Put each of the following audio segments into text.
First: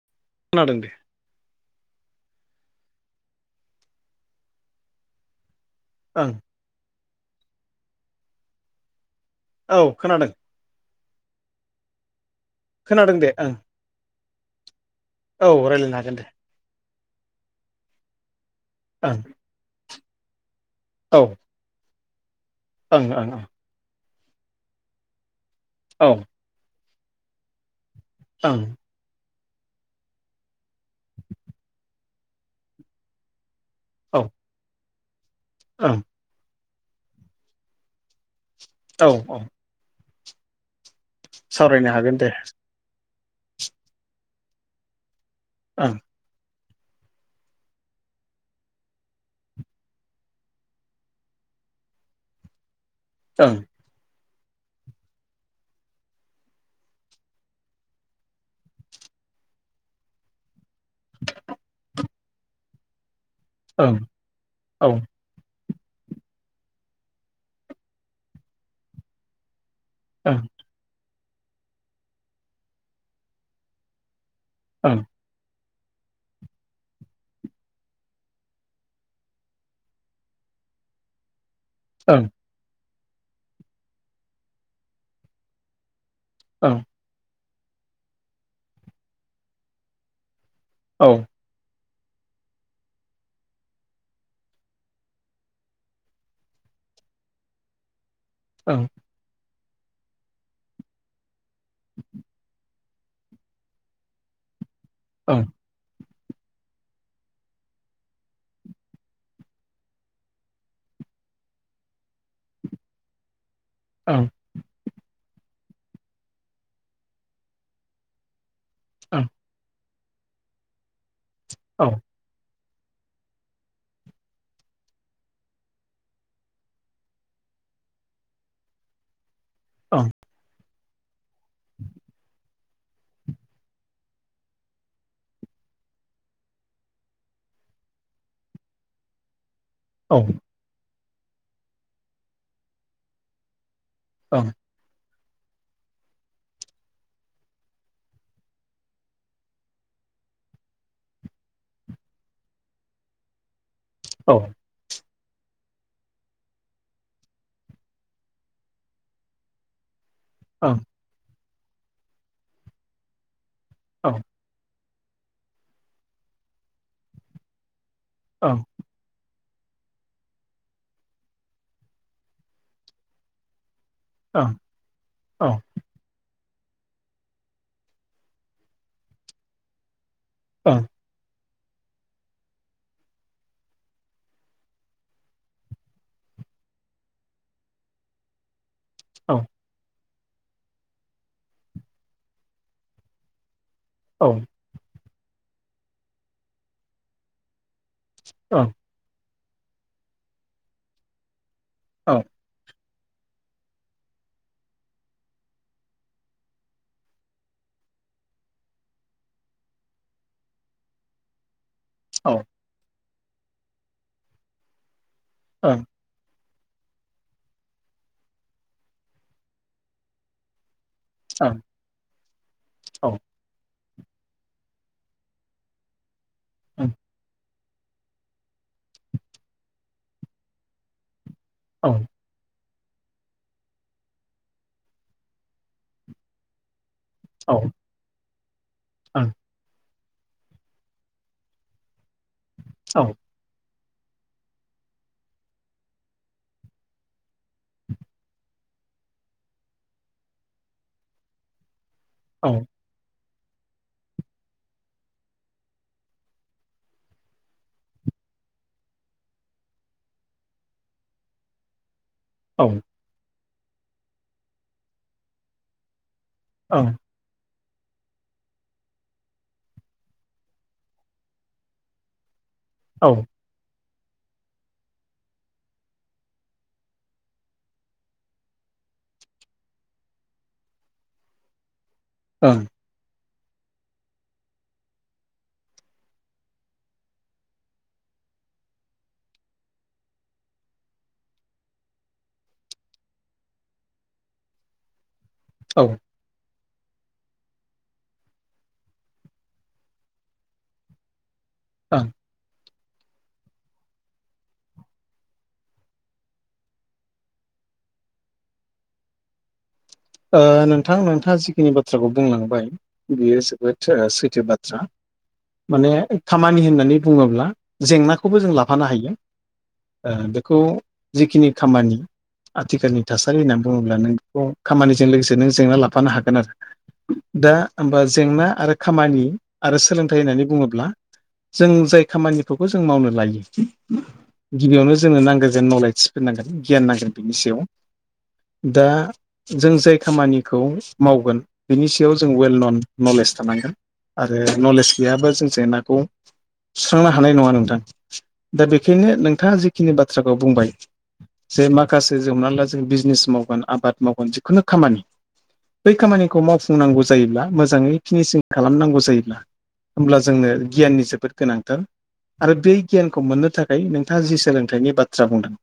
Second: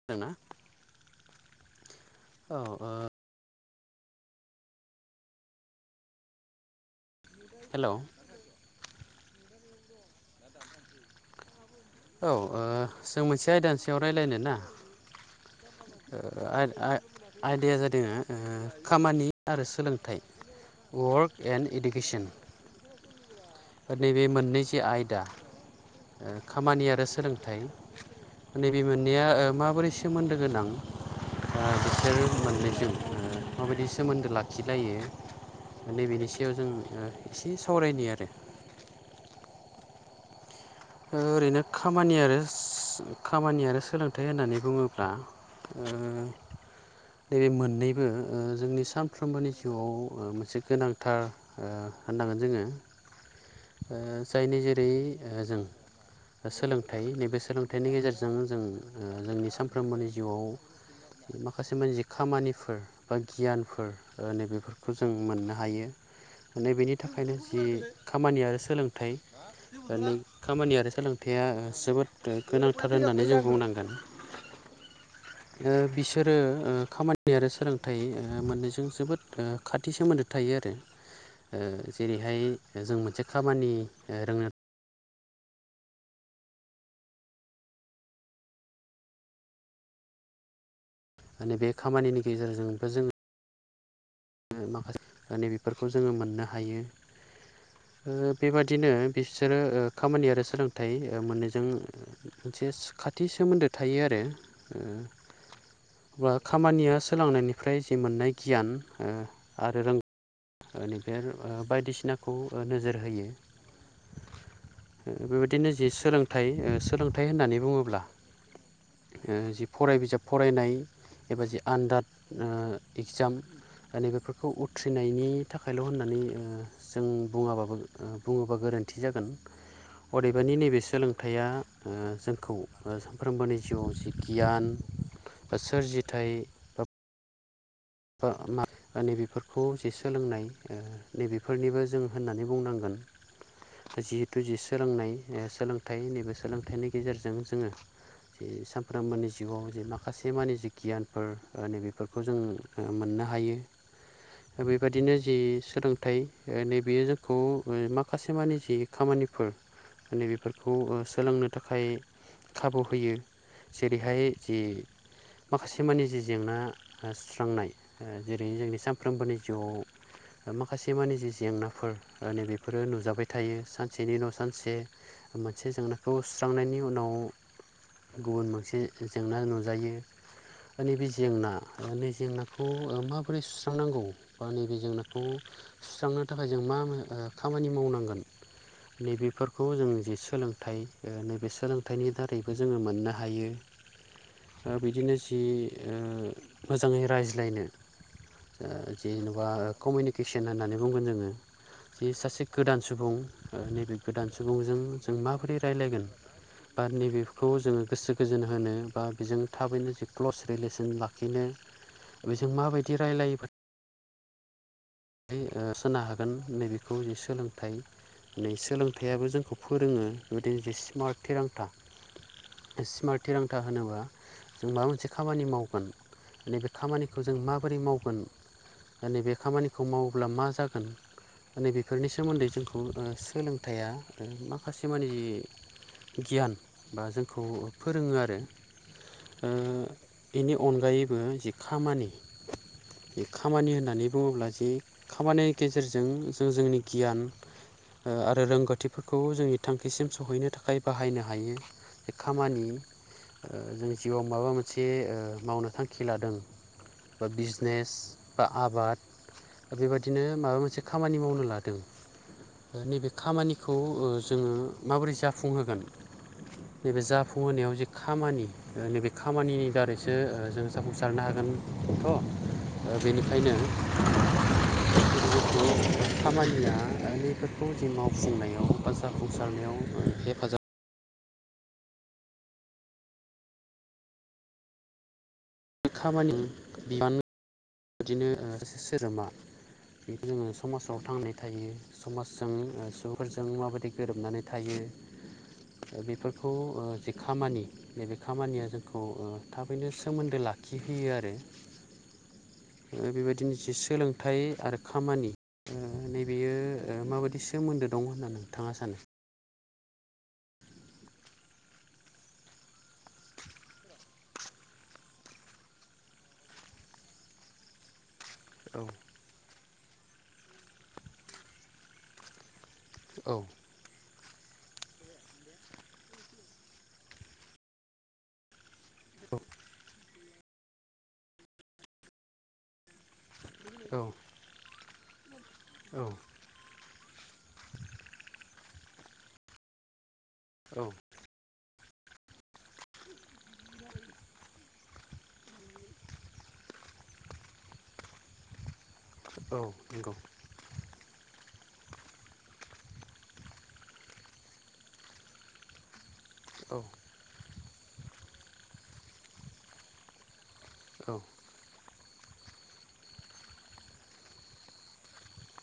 खोनादों ना? खोनादों दे। औ आ ओं हेलौ औ खोनादों। औ खोनादों जों दे मोनसे ओं आयदानि सायाव रायलायनो ना। औ रायज्लायनो हागोन ओ दे आ-आ-आयदाया जादों ओ ओं खामानि। आरो सोलोंथाइ औ वार्क एन्ड इडुकेसन। ओं ओं ओं। नैबे मोननै सो आयदा। औ ओ खामानि आरो सोलोंथाइ नैबे औ मोननाया ओ माबोरै सो सोमोन्दो गोनां बिसोरो मोननैजों माबायदि सोमोन्दो लाखिलायो ओं नैबेनि सायाव जों ओ एसे सावरायनि आरो। औ औ। ओरैनो सावरायनो हागोन खामानि दे आरो खामानि आरो सोलोंथाइ होननानै बुङोब्ला ओ ओं जेरै मोननैबो जोंनि सानफ्रोमबोनि जिउआव मोनसे गोनांथार ओ होननांगोन जोङो ओं जायनि जेरै जों सोलोंथाइ नैबे सोलोंथाइनि गेजेरजों जों जोंनि सानफ्रोमबोनि जिउआव माखासे मानजि खामानिफोर बा गियानफोर ओं औ नैबेफोरखौ जों मोननो हायो। नै बेनि थाखायनो जि खामानि आरो सोलोंथाइ दानि खामानि आरो सोलोंथाइया जोबोद गोनांथार होननानै जों बुंनांगोन। ओं ओ बिसोरो खामानि आरो सोलोंथाइ मोन्नैजों जोबोद खाथि सोमोन्दो थायो आरो ओ ओं जेरैहाय जों मोनसे खामानि रोंनो ओं औ माने बे खामानिनि गेजेरजों जोङो ङो माखासे नै बेफोरखौ जोङो मोननो हायो ओ ओं बेबादिनो बेसोरो खामानि आरो सोलोंथाइ मोननैजों मोनसे खाथि सोमोन्दो थायो आरो। ओ औ अब्ला खामानिया सोलोंनायनिफ्राय जि मोननाय गियान ओ आरो रों-नैबे ओ बायदिसिनाखौ नोजोर होयो। ओं बेबायदिनो जि सोलोंथाइ सोलोंथाइ होननानै बुङोब्ला जि फराय बिजाब फरायनाय एबा जि ओं औ आनदाद इगजाम नैबेफोरखौ उथ्रिनायनि थाखायल' होननानै जों बुङाबाबो बुङोबा गोरोन्थि जागोन ओं अदेबानि नैबे सोलों थाया जोंखौ सानफ्रोमबोनि जिउआव जि गियान बा सोरजिथाय बा माब नैबेफोरखौ जे औ सोलोंनाय नै बेफोरनिबो जों होननानै बुंनांगोन जिहेथु जे सोलोंनाय ओ सोलोंथाइ नैबे सोलोंथाइनि गेजेरजों जोङो ए सामफ्रामोनि जिवाव जे माखासे मानिे जि गियानफोर ओ नैबेफोरखो जों ओ मोननो हायो। औ बेबादिनो जि सोलोंथाइ ओ नैबेयो जोंखौ ओ माखासे मानि जि खामानिफोर माने बेफोरखौ ओ सोलोंनो थाखाय खाबु होयो। जेरैहाय औ जि माखासेमानि जि जेंना ओ सुस्रांनाय ओ जेरै ओं जोंनि साम फ्रोमबोनि जिउआव माखासे मानि जि जेंनाफोर ओ नैबेेफोरो नुजाबाय थायो। सान सेनि न' औ सान से मोनसे जोंनो खौ सुस्रांनायनि उनाव गुबुन मोनसे जेंना नुजायो। ओं खालि से जेंना जेंनाखौ माबोरै सुस्रांनांगौ बा नैबे जेंनाखौ सुस्रांनो थाखाय जों मा ओ खामानि मावनांगोन नैबेफोरखौ जों जि सोलोंथाइ ओ नैबे सोलोंथाइनि दारैबो जोङो मोननो हायो। औ दा बिदिनो जि ओ मोजाङै रायज्लायनो ओ जेन'बा कमिउनिकेसन होननानै बुंगोन जोङो बे औ सासे गोदान सुबुं ओ नैबे गोदान सुबुंजों जों माबोरै राय्लायगोन बा नैबेखौ जोङो गोसो गोजोन होनो बा बेजों थाबैनो जि क्लस रिलेसन लाखिनो बेजों माबायदि रायलायोबा नै ओ सोनो हागोन नैबे खौ जे सोलोंथाइ नै सोलोंथाइयाबो जोंखौ फोरोङो बिदिनो जि सिमार्ट थिरांथा सिमार्ट थिरांथा होनोबा जों माबा मोनसे खामानि मावगोन। नैबे खामानिखौ जों माबोरै मावगोन दा नैबे खामानि खौ मावोब्ला मा जागोन नै औ ओं बेफोरनिमोन्दै जोंखौ ओ सोंलों थाया ओ माखासे मानि गियान बा जोंखौ औ फोरोङो आरो। ओं ओ बेनि अनगायैबो जि खामानि औ बे खामानि होननानै बुङोब्ला जे खामानिनि गेजेरजों जों जोंनि गियान ओ आरो रोंगौथिफोरखौ जोंनि थांखिसिम सहैनो थाखाय बाहायनो हायो। ओं औ खामानि औ जों जिउआव माबा मोनसे ओ मावनो थांखि लादों बा बिजनेस बा आबाद दा बेबादिनो माबा मोनसे खामानि मावनो लादों नैबे खामानिखौ ओ जों माबोरै जाफुंहोगोन ओं नैबे जाफुंहोनायाव जे खामानि नैबे ओ खामानिनि दारैसो ओ जों जाफुंसारनो हागोनथ'। ओ औ बेनिखायनो जोंखौ [inaudible] खामानिया ओ नैफोरखौ जि मावफुंनायाव बा जाफुंसारनायाव ओ हेफाजाब ओं खामानि बिबान दिनो ओ सासे सोद्रोमा बेखौ जोङो समाजाव थांनानै थायो। समाजजों सुबुंफोरजों माबादि थायो औ ओ बेफोर खौ ओ जे खामानि नैबे खामानिया जोंखौ ओ थाबैनो सोमोन्दो लाखि होयो आरो। ओं बेबायदिनो जि सोलोंथाइ आरो खामानि ओ नैबेयो ओ माबादि सोमोन्दो दं होननानै नोंथाङा सानो? ओ नोंथां नोंथाङा जिखिनि बाथ्राखौ बुंलांबाय बेयो जोबोद सैथो बाथ्रा माने खामानि होननानै बुङोब्ला जेंनाखौबो जों औ लाफानो हायो बेखौ जिखिनि खामानि आथिखालनि औ थासारि होननानै बुङोब्ला नों बेखौ खामानिजों लोगोसे नों जेंना लाफानो हागोन आरो दा होमबा जेंना आरो खामानि आरो सोलोंथाइ होननानै बुङोब्ला जों जाय खामानिफोरखौ जों मावनो लायो गिबियावनो जोंनो नांगोन जेन औ औ मावलायथिफोर नांगोन गियान नांगोन [inaudible] बेनि सायाव दा जों जाय खामानिखौ औ मावगोन बिनि सायाव जों वेल नन नलेज थानांगोन आरो नलेज बेयाबो जों जेंनाखौ सुस्रांनो हानाय नङा नोंथां दा बेखायनो नोंथाङा औ जिखिनि नंगौ बाथ्राखौ बुंबाय जे माखासे जों हमनानै ला जों बिजनेस मावगोन आबाद मावगोन जिखुनु खामानि बै खामानिखौ औ मावफुंनांगौ जायोब्ला मोजाङै फिनिसिं खालामनांगौ जायोब्ला होमब्ला जोंनो गियाननि औ जोबोद गोनांथार आरो बे गियानखौ मोननो थाखाय नोंथाङा जि सोलोंथाइनि बाथ्रा बुंदों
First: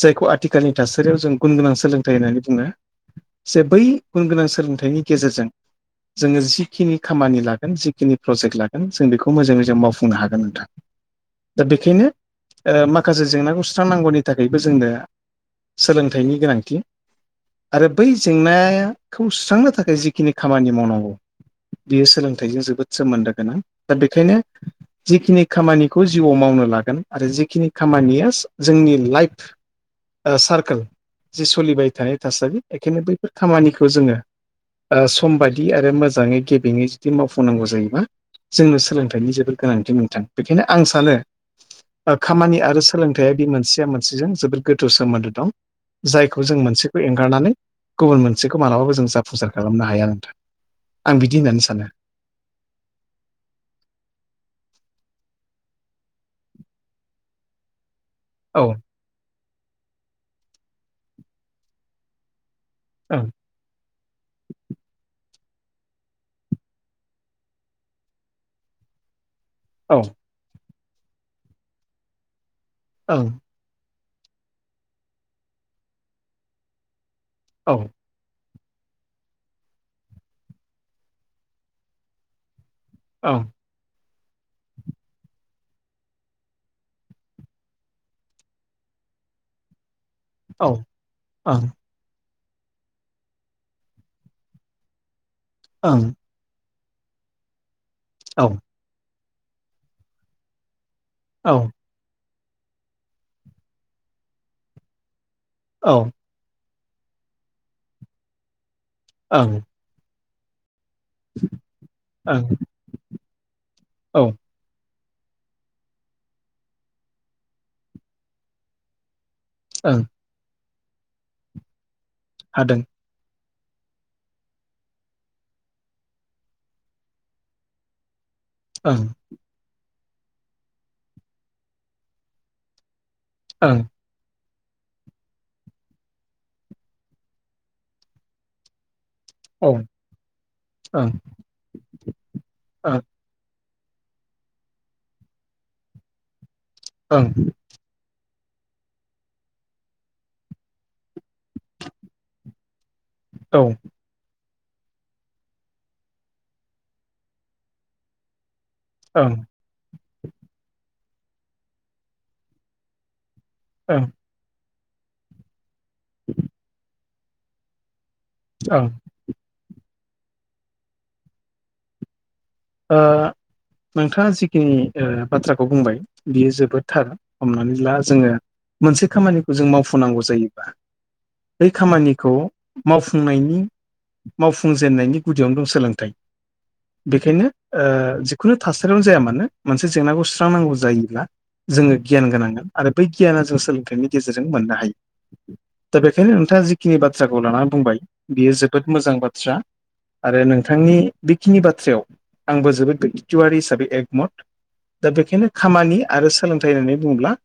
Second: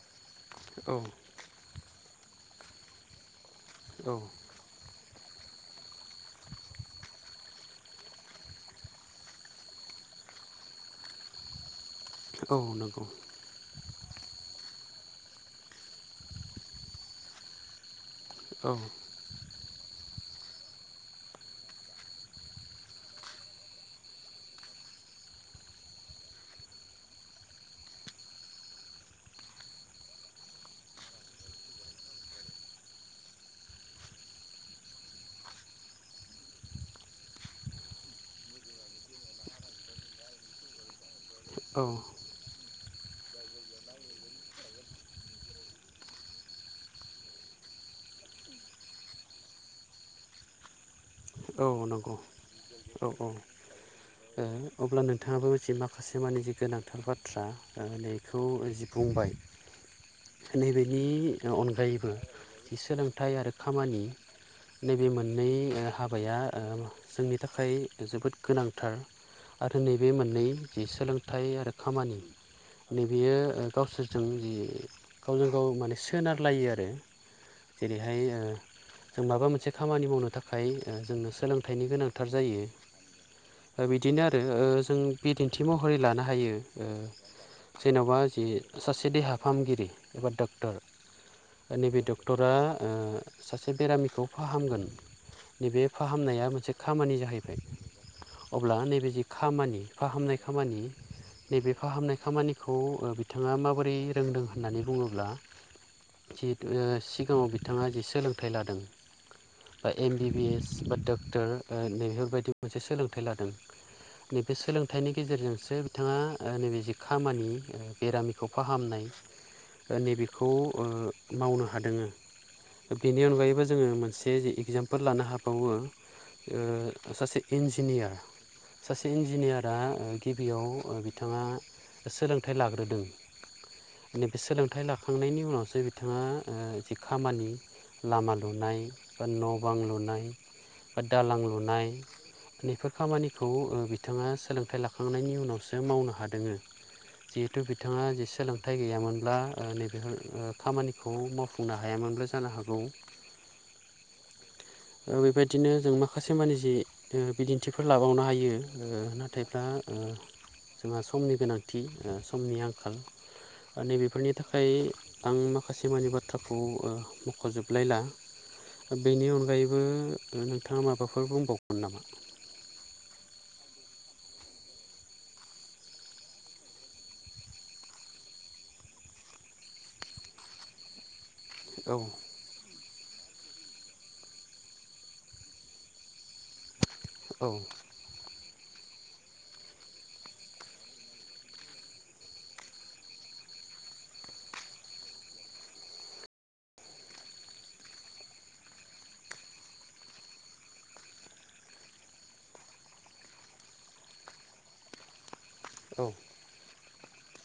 जायखौ आथिखालनि औ थासारियाव जों गुन गोनां सोलोंथाइ होननानै बुङो जे बै गुन गोनां सोलोंथाइनि गेजेरजों जोङो जिखिनि खामानि लागोन जिखिनि प्रजेक्ट लागोन जों बेखौ मोजाङै मोजां मावफुंनो हागोन नोंथाङा दा बेखायनो औ नंगौ माखासे जेंनाखौ सुस्रांनांगौनि थाखायबो जोंनो सोलोंथाइनि गोनांथि आरो बै औ जेंनाखौ सुस्रांनो थाखाय जिखिनि खामानि मावनांगौ बियो सोलोंथाइजों जोबोद सोमोन्दो गोनां दा बेखायनो जिखिनि खामानिखौ जिउआव मावनो लागोन आरो जिखिनि खामानिया जोंनि लाइफ सारकोल जि सोलिबाय थानाय थासारि बेखायनो बैफोर खामानिखौ जोङो सम बादि आरो मोजाङै गेबेङै जुदि मावफुंनांगौ जायोबा जोंनो सोलोंथाइनि जोबोर गोनांथि नोंथां बेखायनो आं सानो औ खामानि आरो सोलोंथाइया बे मोनसेया मोनसेजों जोबोद गोथौ सोमोन्दो दं जायखौ जों मोनसे बे एंगारनानै गुबुन मोनसेखौ मालाबाबो जों जाफुंसार खालामनो हाया नोंथां आं बिदि होननानै औ सानो नंगौ औ औ अब्ला नोंथाङाबो जि माखासे मानिे जि गोनांथार बाथ्रा बेखौ औ जि बुंबाय नैबेनि अनगायैबो ओं सोलोंथाइ आरो खामानि नैबे मोननै हाबा हाबाया जोंनि थाखाय जोबोद गोनांथार आरो औ नैबे मोननै जि सोलोंथाइ आरो खामानि ओं नैबेयो गावसोरजों जि गावजों गाव माने सोनारलायो आरो औ जेरै बेहाय जों माबा मोनसे खामानि मावनो थाखाय जोंनो सोलोंथाइनि गोनांथार जायो औ बिदिनो आरो जों बिदिन्थि महरै लानो हायो जेन'बा जि सासे देहा फाहामगिरि एबा औ डक्टर ओं नैबे डक्टरा सासे बेरामिखौ फाहामगोन नैबे ओं फाहामनाया मोनसे खामानि जाहैबाय औ अब्ला नैबे जि खामानि फाहामनाय खामानि नैबे फाहामनाय खामानि खौ बिथाङा माबोरै रोंदों होननानै बुङोब्ला औ जि सिगाङाव बिथाङा जि सोलोंथाइ लादों औ बा एम बि बि एस बा डक्टर नैफोरबायदि मोनसे सोलोंथाइ लादों ओं औ बे सोलोंथाइनि गेजेरजोंसो बिथाङा नैबे जि खामानि बेरामिखौ फाहामनाय [inaudible] दा नैबेखौ ओ मावनो हादों ओ। हादों। बेनि अगायैबो जोङो मोनसे एगजाम फोल लानो हाबावो ओ सासे इन्जिनियार ओं सासे इन्जिनियारा गिबियाव बिथाङा सोलोंथाइ लाग्रोदों। ओं। नैबे सोलोंथाइ लाखांनायनि उनावसो बिथाङा ओ जि खामानि लामा लुनाय बा न' औ बां ओं लुनाय बा ओं दालां लुनाय बेफोर खामानि खौ बिथाङा सोलोंथाइ लाखांनायनि उनावसो मावनो हादोङो जिहेथु थाङा जे सोलोंथाइ गैयामोनब्ला नैबेफोर खामानिखौ मावफुंनो हायामोनब्ला जानो हागौ। औ। औ बेदिनो जों माखासे माने जे ओ बिदिन्थिफोर लाबावनो हायो। ओ नाथायब्ला ओ जोंहा समनि गोनांथि ओ समनि आंखाल ओं नैबेफोरनि थाखाय आं माखासे मानि बाथ्राखौ ओ मख'जोबनायला। ओ। बेनि अनगायैबो नोंथाङा माबाफोर बुंबावगोन नामा? ओह नोंथाङा जिखिनि ओ बाथ्राखौ बुंबाय बियो जोबोदथार हमनानै ला जोङो मोनसे खामानिखौ जों मावफुनांगौ जायोबा बे औ खामानिखौ मावफुंनायनि मावफुंजेननायनि गुदियावनो दं सोलोंथाइ औ बेखायनो ओ जिखुनु थासारियावनो जाया मानो मोनसे जेंनाखौ सुस्रांनांगौ जायोब्ला जोङो गियान गोनांगोन आरो बै गियाना जों सोलोंथाइनि गेजेरजों मोननो हायो। दा बेखायनो नोंथाङा जिखिनि बाथ्राखौ लानानै बुंबाय बियो जोबोद मोजां बाथ्रा। आरो नोंथांनि बेखिनि बाथ्रायाव आंबो जोबोद बेतुवारि हिसाबै एकमथ दा बेखायनो औ खामानि आरो सो सोलोंथाइ होननानै बुंब्ला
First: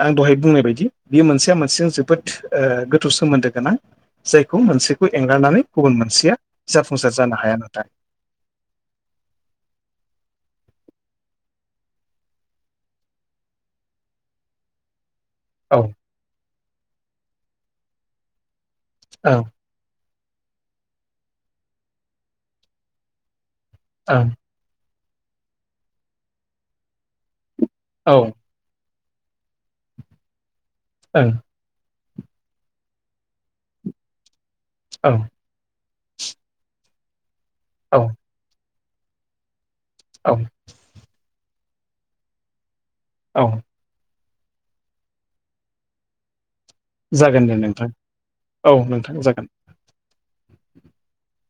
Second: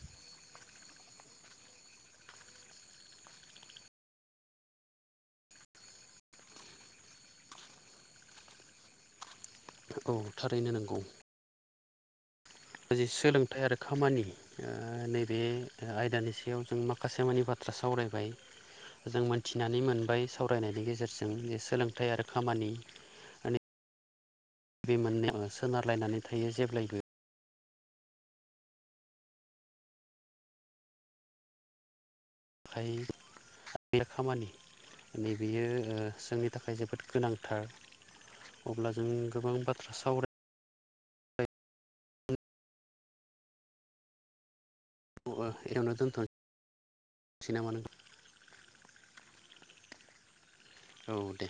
आं दहाय बुंनाय बायदि बि मोनसेया मोनसेजों जोबोद ओ गोथौ सोमोन्दो गोनां। जायखौ मोनसेखौ एंगारनानै गुबुन मोनसेया जाफुंसार जानो हाया नाथाय औ थारैनो नोंगौ। जि सोलोंथाइ आरो खामानि ओ नैबे औ आयदानि सायाव जों मा खासे मानि बाथ्रा सावरायबाय जों औ मोनथि नानै मोनबाय सावरायनायनि गेजेरजों जे सोलोंथाइ आरो खामानि माने ओं। बे मोननै ओ सोनारलायनानै थायो जेब्लायबो। औ। ओं। फाय [unintelligible] खामानि औ माने बियो ओ जोंनि थाखाय जोबोद गोनांथार। औ। अब्ला जों गोबां बाथ्रा साव औ। औ। खौ ओ एयावनो दोनथ' जागोन दे नोंथां औ नोंथां जागोन। औ दे।